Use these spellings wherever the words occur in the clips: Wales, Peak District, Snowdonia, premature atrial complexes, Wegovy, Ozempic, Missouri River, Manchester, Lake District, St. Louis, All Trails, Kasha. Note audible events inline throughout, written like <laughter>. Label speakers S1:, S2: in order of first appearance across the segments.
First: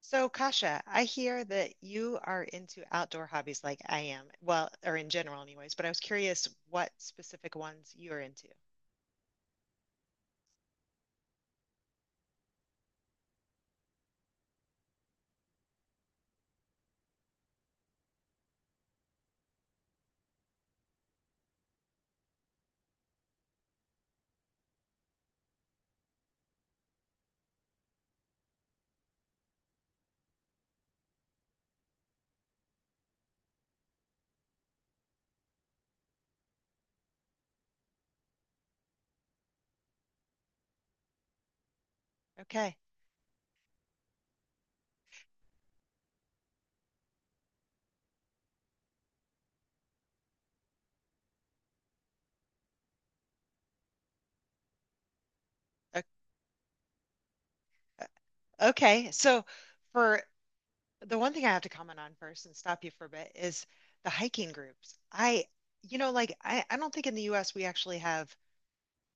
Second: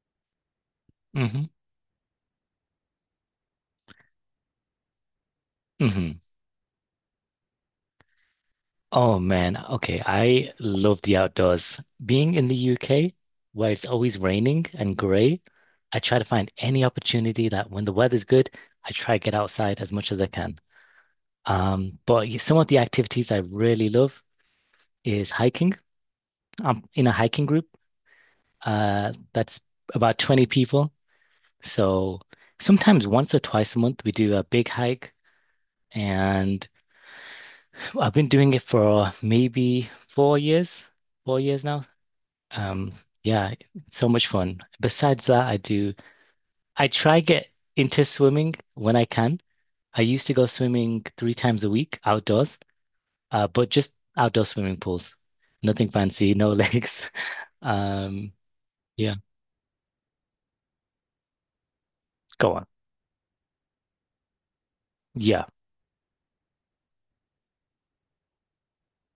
S1: So, Kasha, I hear
S2: Hmm.
S1: that you are into outdoor hobbies like I am. Well, or in general, anyways, but I was
S2: Hmm.
S1: curious what specific ones you're into.
S2: Oh man, okay. I love the outdoors. Being in the UK, where it's always raining and grey, I try to find any opportunity that when the weather's good, I try to get outside as much as I can. But some of the activities I really love is hiking. I'm in a hiking group, that's about 20 people. So sometimes once or twice a month we do a big hike, and I've been doing it for maybe four years now.
S1: Okay.
S2: Um, yeah, so much fun. Besides that, I try get into swimming when I can. I used to go swimming three times a week outdoors, but just outdoor swimming pools. Nothing
S1: O-
S2: fancy, no <laughs> legs. Um,
S1: uh, Okay.
S2: yeah,
S1: So, for the one thing I have to comment on first
S2: go
S1: and
S2: on.
S1: stop you for a bit is the hiking groups. I,
S2: Yeah.
S1: you know, like I don't think in the US we actually have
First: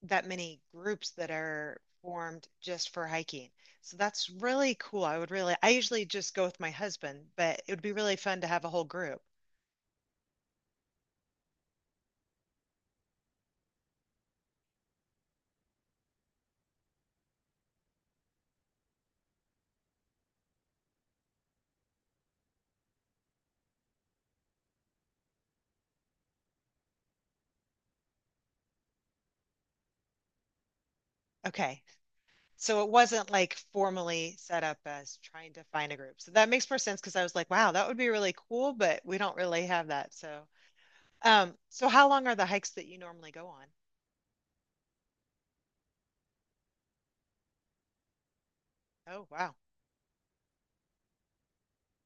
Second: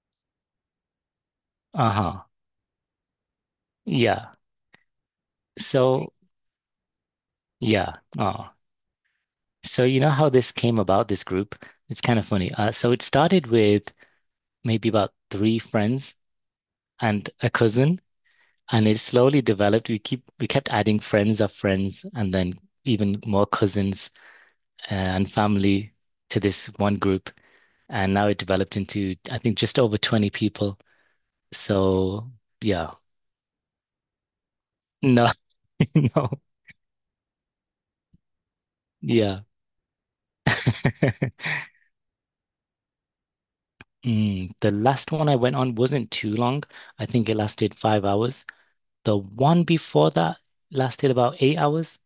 S1: that many groups that are
S2: Uh-huh.
S1: formed just for hiking. So that's
S2: Yeah.
S1: really cool. I would really, I usually
S2: So,
S1: just go with my husband, but it would be
S2: yeah.
S1: really fun to
S2: Oh.
S1: have a whole group.
S2: So you know how this came about, this group? It's kind of funny. So it started with maybe about three friends and a cousin. And it slowly developed. We kept adding friends of friends and then even more cousins and family to this one group. And now it developed into, I think, just over 20 people.
S1: Okay.
S2: So
S1: So it
S2: yeah.
S1: wasn't like formally set up as
S2: No,
S1: trying to find
S2: <laughs>
S1: a group. So
S2: no.
S1: that makes more sense because I was like, wow, that would be really cool, but we don't
S2: Yeah.
S1: really have that. So, so how long are the hikes that you normally go on?
S2: The last one I went on wasn't too long. I think it lasted 5 hours. The
S1: Oh, wow.
S2: one before that lasted about 8 hours.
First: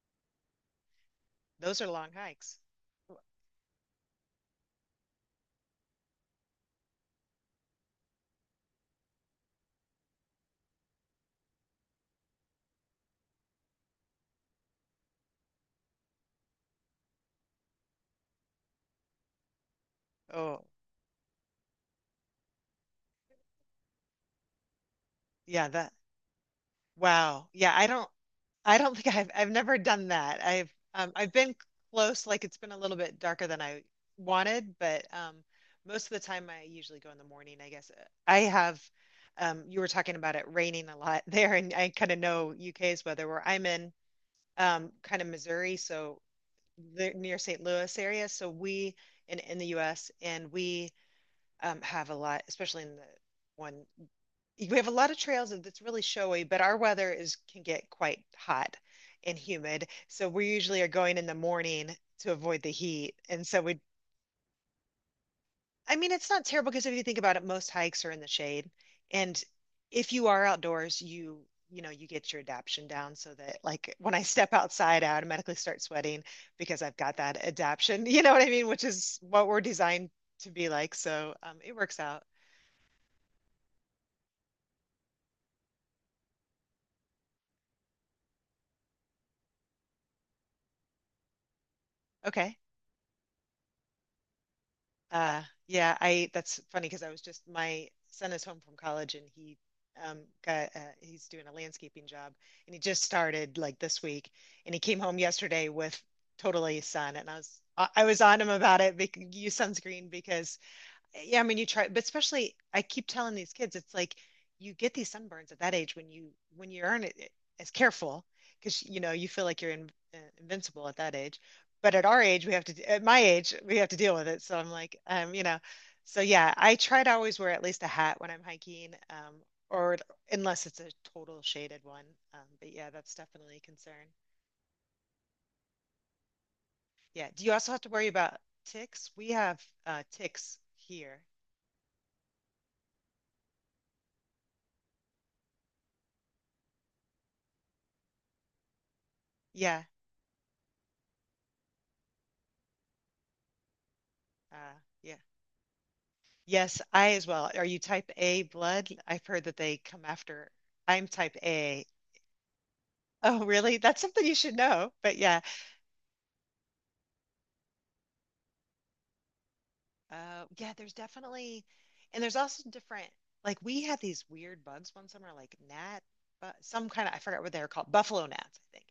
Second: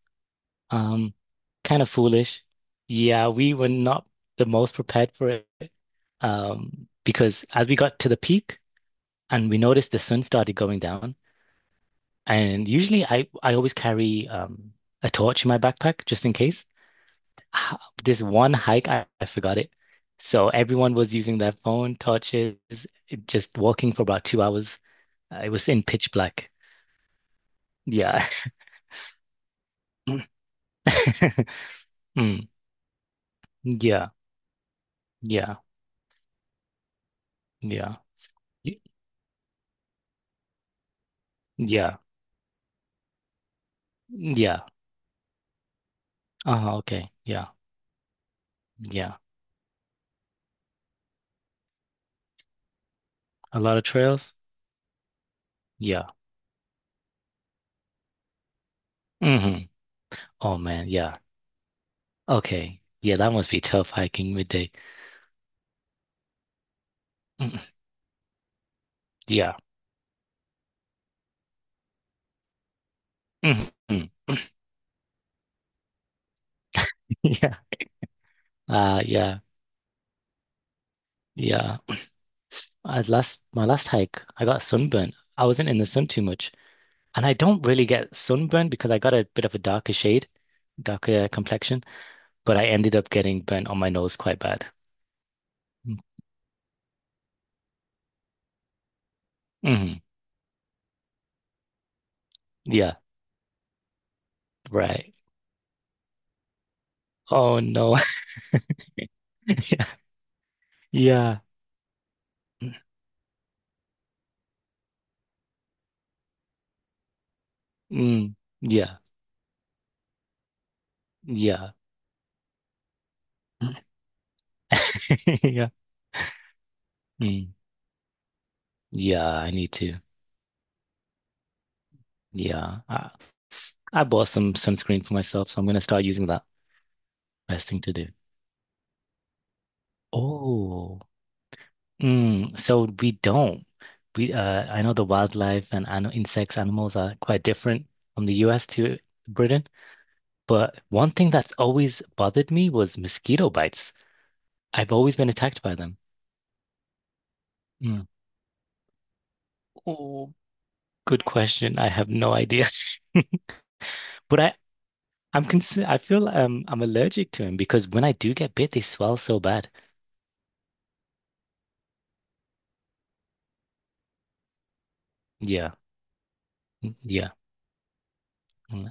S2: Um,
S1: Those
S2: Kind
S1: are
S2: of
S1: long
S2: foolish.
S1: hikes.
S2: Yeah, we were not the most prepared for it. Because as we got to the peak and we noticed the sun started going down, and usually I always carry a torch in my backpack just in case. H- This one hike, I forgot it. So
S1: Oh,
S2: everyone was using their phone, torches, just walking for about 2 hours. It was
S1: yeah,
S2: in
S1: that.
S2: pitch black.
S1: Wow. Yeah.
S2: Yeah.
S1: I don't think I've never done
S2: <laughs>
S1: that. I've been close, like
S2: Mm.
S1: it's been a little bit darker than I
S2: Yeah.
S1: wanted, but
S2: Yeah.
S1: most of the time I usually go in the morning, I guess.
S2: Yeah.
S1: I have
S2: Y-
S1: you were talking about it raining a lot <laughs> there and I
S2: Yeah.
S1: kind of know UK's weather where I'm in
S2: Yeah.
S1: kind of Missouri, so
S2: Uh-huh, okay.
S1: the near
S2: Yeah.
S1: St. Louis area, so we
S2: Yeah.
S1: in the US and we have a lot, especially in the
S2: A lot of
S1: one
S2: trails.
S1: we have a lot of trails and it's really
S2: Yeah.
S1: showy, but our weather is can get quite hot and
S2: Hmm.
S1: humid. So we
S2: Oh
S1: usually are
S2: man.
S1: going
S2: Yeah.
S1: in the morning to avoid the
S2: Okay.
S1: heat.
S2: Yeah, that
S1: And
S2: must be tough hiking midday.
S1: I mean, it's not terrible because if you think about it,
S2: Mm,
S1: most hikes are in the shade. And
S2: yeah.
S1: if you are outdoors, you know, you get your adaption down so that like
S2: Mhm.
S1: when I
S2: <laughs>
S1: step outside, I automatically start sweating because I've got that
S2: Yeah.
S1: adaption, <laughs> you know what I mean? Which is
S2: Yeah.
S1: what we're designed to be like. So it
S2: Yeah.
S1: works out.
S2: As last My last hike, I got sunburnt. I wasn't in the sun too much. And I don't really get sunburned because I got a bit of a darker shade, darker complexion, but
S1: Okay.
S2: I ended up getting burnt on my nose quite bad.
S1: Yeah,
S2: Mm.
S1: I that's funny because I was just my son is home from college and he
S2: Mm-hmm.
S1: um got he's doing a landscaping job and he
S2: Yeah,
S1: just started like this week and he came
S2: right.
S1: home yesterday with totally sun and I
S2: Oh
S1: was I
S2: no.
S1: I was on him about it bec use
S2: <laughs> Yeah.
S1: sunscreen because yeah,
S2: Yeah.
S1: I mean, you try, but especially I keep telling these kids, it's like you get these sunburns at that age when you aren't as careful
S2: Mm,
S1: because
S2: yeah.
S1: you know you feel like you're in, invincible at that age.
S2: Yeah.
S1: But at our age, we have to, at my age, we have
S2: <laughs>
S1: to deal with it. So I'm like, you know,
S2: Yeah.
S1: so yeah, I try to always wear
S2: Mm.
S1: at least a hat when I'm hiking,
S2: Yeah, I need
S1: or
S2: to.
S1: unless it's a total shaded one. But
S2: Yeah.
S1: yeah,
S2: I,
S1: that's definitely a
S2: I
S1: concern.
S2: bought some sunscreen for myself, so I'm gonna start using that.
S1: Yeah. Do you
S2: Best
S1: also have
S2: thing
S1: to
S2: to do.
S1: worry about ticks? We have ticks
S2: Oh,
S1: here.
S2: so we don't. We I know the wildlife and ano insects, animals are quite different from the US to Britain.
S1: Yeah.
S2: But one thing that's always bothered me was mosquito bites.
S1: Uh,
S2: I've
S1: yeah.
S2: always been attacked by them.
S1: Yes, I as well. Are you
S2: Mm.
S1: type A blood? I've heard that they come
S2: Oh,
S1: after. I'm
S2: good
S1: type
S2: question.
S1: A.
S2: I have no idea. <laughs>
S1: Oh, really? That's something you
S2: But
S1: should
S2: I,
S1: know. But yeah.
S2: I'm concerned. I'm allergic to them because when I do get bit, they swell so bad.
S1: Yeah, there's definitely, and there's also different. Like we had these weird bugs one summer, like
S2: Yeah.
S1: gnat, but some
S2: Mm,
S1: kind of I
S2: yeah.
S1: forgot what they were called, buffalo gnats, I think.
S2: Mm,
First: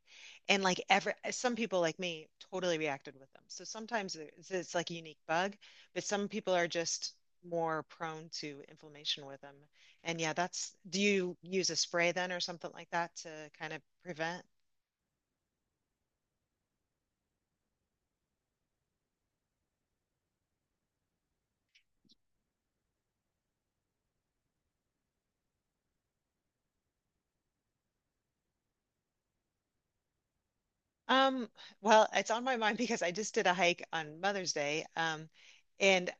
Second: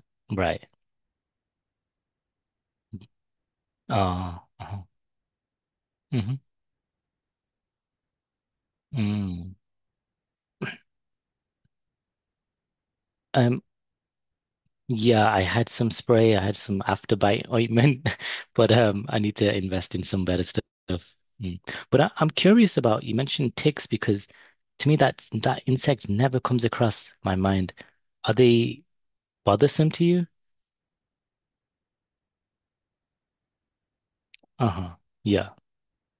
S1: And
S2: right.
S1: like every some people like me totally reacted with them. So sometimes it's
S2: Uh-huh.
S1: like a unique bug, but some
S2: Hmm.
S1: people are just more prone to inflammation with
S2: Mm.
S1: them. And yeah, that's do you use a spray then or something like that to
S2: Um,
S1: kind of prevent?
S2: yeah, I had some spray, I had some afterbite ointment, <laughs> but I need to invest in some better stuff. Mm. But I'm curious about you mentioned ticks because to me that insect never comes across my mind. Are they bothersome to you?
S1: Um, well, it's on my mind <laughs> because I just did a hike on Mother's Day.
S2: Uh-huh. Yeah.
S1: And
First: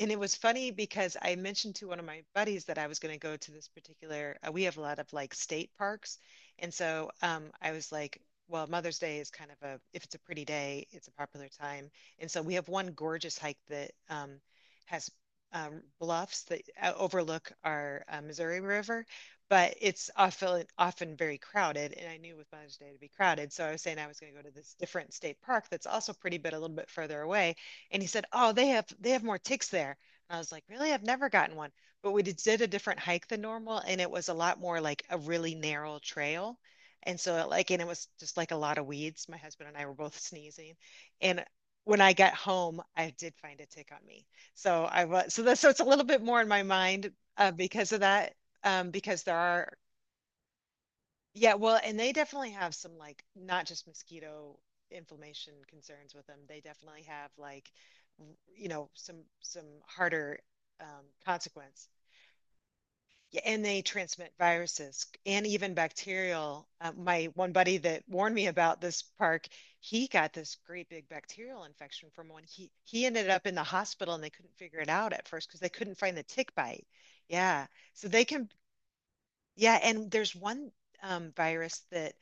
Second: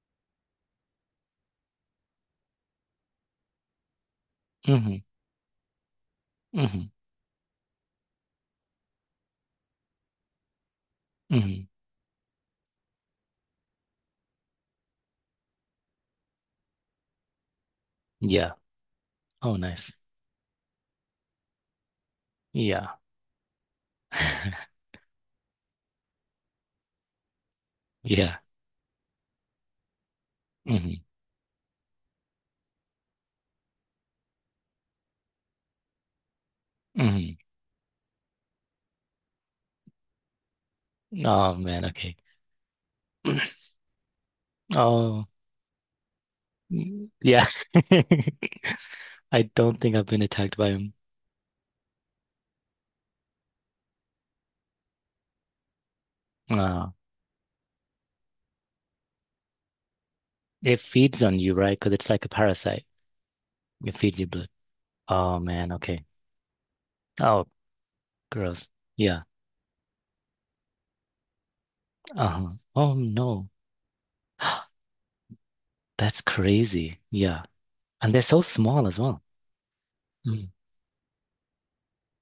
S1: and it was funny because I mentioned to one of my buddies that I was going to go to this particular, we have a lot
S2: Hmm.
S1: of like state parks. And
S2: Hmm.
S1: I was like, well, Mother's Day is kind of a, if it's a pretty day, it's a popular
S2: Hmm.
S1: time. And so we have one gorgeous hike that has bluffs that overlook our
S2: Yeah.
S1: Missouri River,
S2: Oh,
S1: but
S2: nice.
S1: it's often very crowded. And I knew with Mother's Day
S2: Yeah.
S1: to be crowded. So I was saying I was going to go to this
S2: <laughs>
S1: different state park that's also pretty, but a little bit further away and he said,
S2: Yeah.
S1: "Oh, they have more ticks there." And I was like, "Really? I've
S2: Hmm.
S1: never gotten one." But we did a different hike than normal, and it was a lot more like a really narrow trail. And so
S2: Hmm.
S1: it, like, and it was just like a lot of weeds. My husband and I were both sneezing, and
S2: Oh man.
S1: when I
S2: Okay.
S1: got home, I did find a tick on me. So I
S2: Oh.
S1: was so that so it's a little bit more in my mind
S2: Yeah.
S1: because of that,
S2: <laughs>
S1: because there
S2: I
S1: are
S2: don't think I've been attacked by him.
S1: yeah, well, and they definitely have some like not just mosquito inflammation concerns with them. They
S2: Uh,
S1: definitely have like r- you know some harder
S2: it feeds on you, right?
S1: consequence.
S2: Because it's like a parasite.
S1: Yeah, and they
S2: It feeds you
S1: transmit
S2: blood.
S1: viruses
S2: Oh
S1: and
S2: man,
S1: even
S2: okay.
S1: bacterial. My
S2: Oh,
S1: one buddy that warned me
S2: gross.
S1: about this
S2: Yeah.
S1: park, he got this great big bacterial infection from one.
S2: Uh-huh.
S1: He
S2: Oh
S1: he ended up
S2: no.
S1: in the hospital and they couldn't
S2: <gasps>
S1: figure it out at first because they couldn't find
S2: That's
S1: the tick bite.
S2: crazy. Yeah.
S1: Yeah, so
S2: And they're
S1: they
S2: so
S1: can.
S2: small as well.
S1: Yeah, and there's
S2: Mm.
S1: one virus that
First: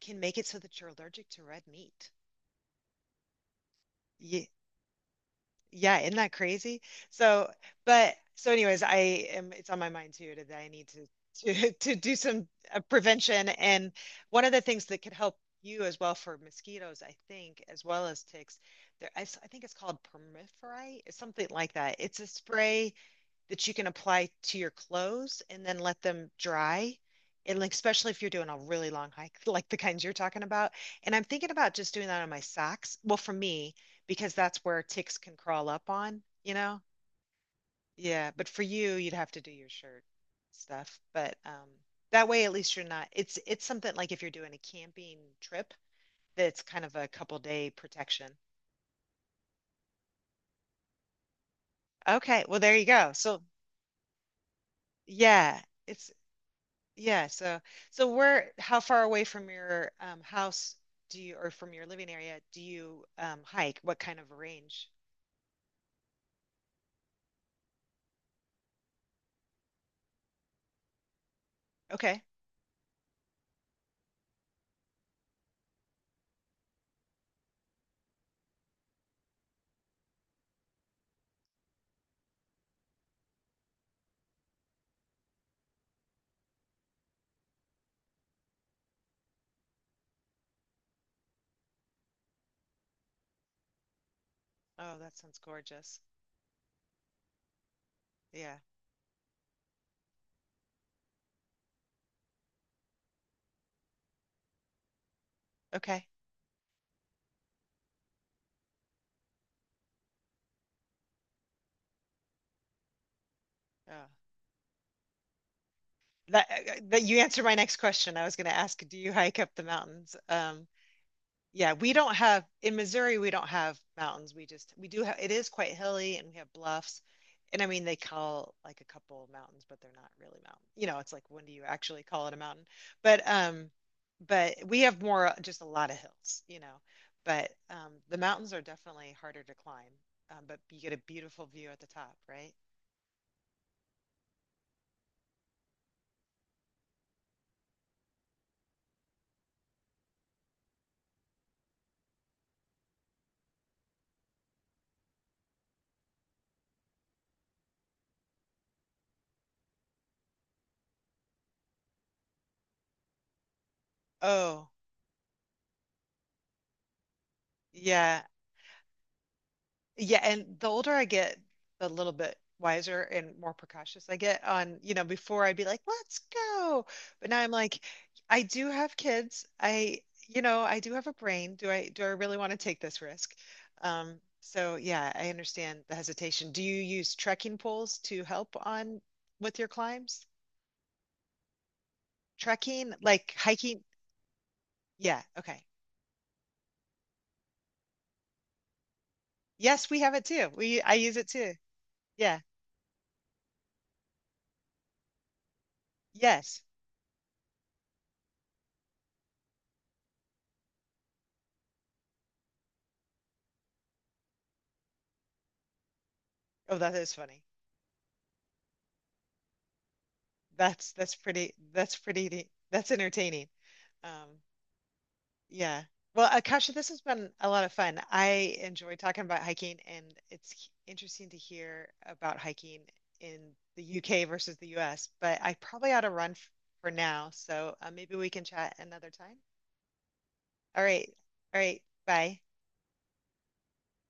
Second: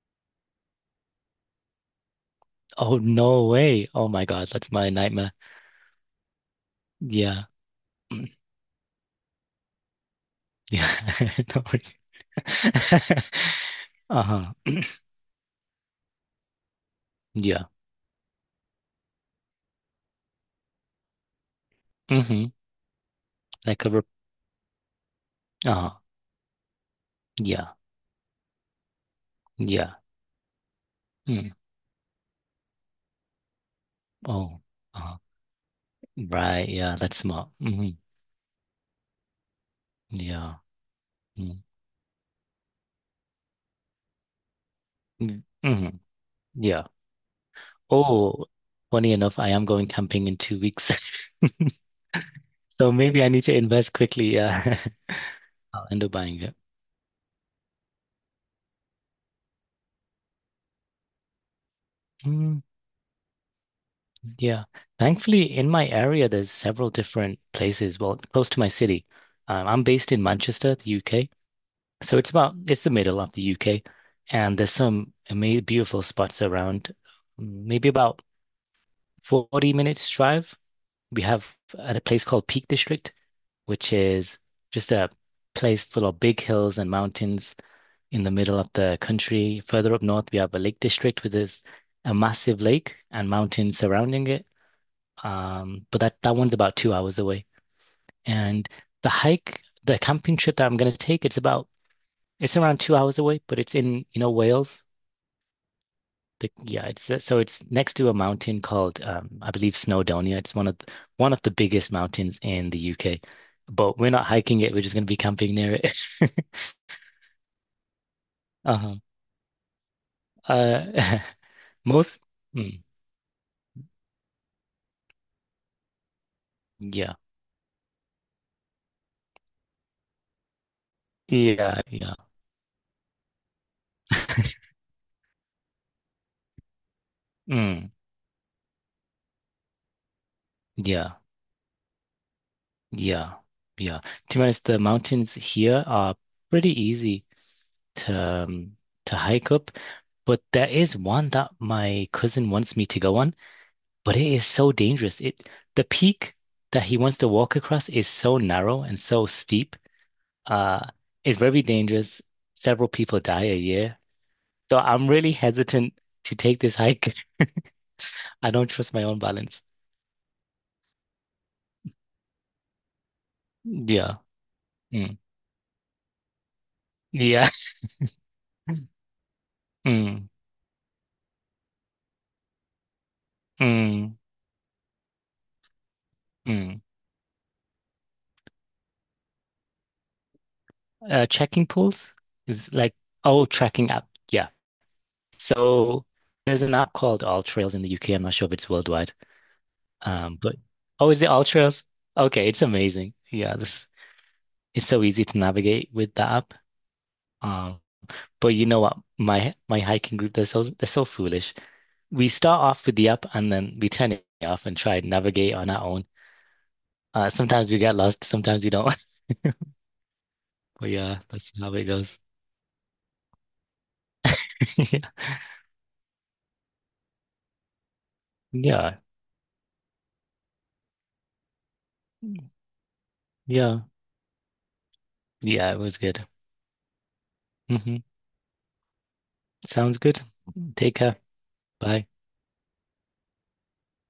S1: can make it so that you're allergic to red meat.
S2: Oh no way. Oh my
S1: Yeah,
S2: God, that's my nightmare.
S1: yeah, isn't that crazy?
S2: Yeah.
S1: So, but
S2: Mm.
S1: so anyways, I am it's on my mind too that I need
S2: Yeah. <laughs> No
S1: to <laughs>
S2: worries.
S1: to do some
S2: <laughs>
S1: prevention and one of
S2: Uh-huh.
S1: the things that could help you as well for mosquitoes, I think,
S2: Yeah.
S1: as well as ticks, I think it's called permiferi, it's something like that. It's a
S2: Mm-hmm.
S1: spray that you
S2: Like
S1: can
S2: a rep-
S1: apply to your clothes and then
S2: uh-huh.
S1: let them dry. And like,
S2: Yeah.
S1: especially if you're doing a really long hike, <laughs> like the
S2: Yeah.
S1: kinds you're talking about. And I'm thinking
S2: Mm.
S1: about just doing that on my socks. Well, for me, because
S2: Oh,
S1: that's where ticks
S2: uh,
S1: can crawl up on, you
S2: right.
S1: know?
S2: Yeah, that's smart. Hmm.
S1: Yeah. But for you, you'd have to do your shirt
S2: Yeah.
S1: stuff. But that way, at least you're not, it's something like if you're doing a camping
S2: Mm-hmm.
S1: trip,
S2: Hmm.
S1: that's kind
S2: Yeah.
S1: of a couple day protection.
S2: Oh, funny enough, I am going camping in 2 weeks. <laughs>
S1: Okay. Well, there you
S2: So
S1: go.
S2: maybe I
S1: So
S2: need to invest quickly. Yeah.
S1: yeah,
S2: <laughs> I'll end up
S1: it's,
S2: buying it.
S1: Yeah, so so where how far away from your house do you or from your living area
S2: Mm,
S1: do you hike? What kind of
S2: yeah.
S1: range?
S2: Thankfully, in my area, there's several different places. Well, close to my city. I'm based in Manchester, the UK. So
S1: Okay.
S2: it's the middle of the UK. And there's some amazing, beautiful spots around. Maybe about 40 minutes drive. We have at a place called Peak District, which is just a place full of big hills and mountains in the middle of the country. Further up north, we have a lake district with this a massive lake and mountains surrounding it.
S1: Oh, that sounds gorgeous.
S2: But that one's about 2 hours away.
S1: Yeah.
S2: And the camping trip that I'm going to take, it's around 2 hours away, but it's in Wales.
S1: Okay.
S2: Yeah, it's so it's next to a mountain called I believe Snowdonia. It's one of the biggest mountains in the UK, but
S1: Oh.
S2: we're not hiking it. We're just going to be camping near it. <laughs>
S1: That, that you answered my next question. I was going to ask,
S2: Uh-huh.
S1: do you hike up the mountains?
S2: Uh,
S1: Yeah,
S2: <laughs>
S1: we don't
S2: most
S1: have in
S2: mm,
S1: Missouri, we don't have mountains. We do have it is quite hilly and we have bluffs.
S2: yeah,
S1: And I mean they call like a couple of mountains, but they're not really mountains. You know, it's like when do you
S2: yeah,
S1: actually
S2: yeah,
S1: call it a mountain? But um but we have more just a lot of hills, you know. But
S2: mm,
S1: the mountains are definitely harder to climb. But you get a
S2: yeah,
S1: beautiful view at the top, right?
S2: yeah, yeah. To be honest, the mountains here are pretty easy to um, to hike up, but there is one that my cousin wants me to go on. But it is so dangerous. It The peak that he wants to walk across is so narrow and so steep. Uh, it's very dangerous. Several people die a year.
S1: Oh,
S2: So I'm really hesitant to take this hike.
S1: yeah.
S2: <laughs> I don't trust my own balance.
S1: Yeah, and the older I get, the little bit wiser and more precautious I
S2: Yeah.
S1: get on, you know,
S2: Mm.
S1: before I'd be like, let's go. But now
S2: Yeah.
S1: I'm
S2: <laughs>
S1: like, I do have kids. I,
S2: Mm.
S1: you know, I do have a brain. Do I really want to take this risk?
S2: Mm.
S1: So yeah, I understand the hesitation. Do
S2: Mm.
S1: you use trekking poles to help on with your climbs?
S2: Checking pools is
S1: Trekking,
S2: like,
S1: like
S2: oh,
S1: hiking?
S2: tracking app. Yeah.
S1: Yeah, okay.
S2: So there's an app called All Trails in the UK. I'm not sure if it's worldwide.
S1: Yes, we have it too.
S2: But
S1: We I
S2: oh,
S1: use
S2: is
S1: it
S2: it All
S1: too.
S2: Trails?
S1: Yeah.
S2: Okay, it's amazing. Yeah, this it's so easy to navigate with that app.
S1: Yes.
S2: Um, but you know what? My hiking group, they're so foolish. We start off with the app and then we turn it off and try and navigate on our own.
S1: Oh, that is funny.
S2: Sometimes we get lost, sometimes we don't. <laughs> But
S1: That's that's
S2: yeah, that's
S1: pretty
S2: how it
S1: that's
S2: goes.
S1: pretty That's entertaining. Um,
S2: <laughs>
S1: yeah. Well, Akasha, this has been a lot of fun. I enjoy
S2: Yeah.
S1: talking about hiking, and it's interesting to hear about hiking in
S2: Yeah.
S1: the UK versus the US, but I
S2: Yeah, it
S1: probably
S2: was
S1: ought to
S2: good.
S1: run f for now, so
S2: Hmm.
S1: maybe we can chat another time.
S2: Sounds good.
S1: All
S2: Take
S1: right.
S2: care.
S1: All right.
S2: Bye.
S1: Bye.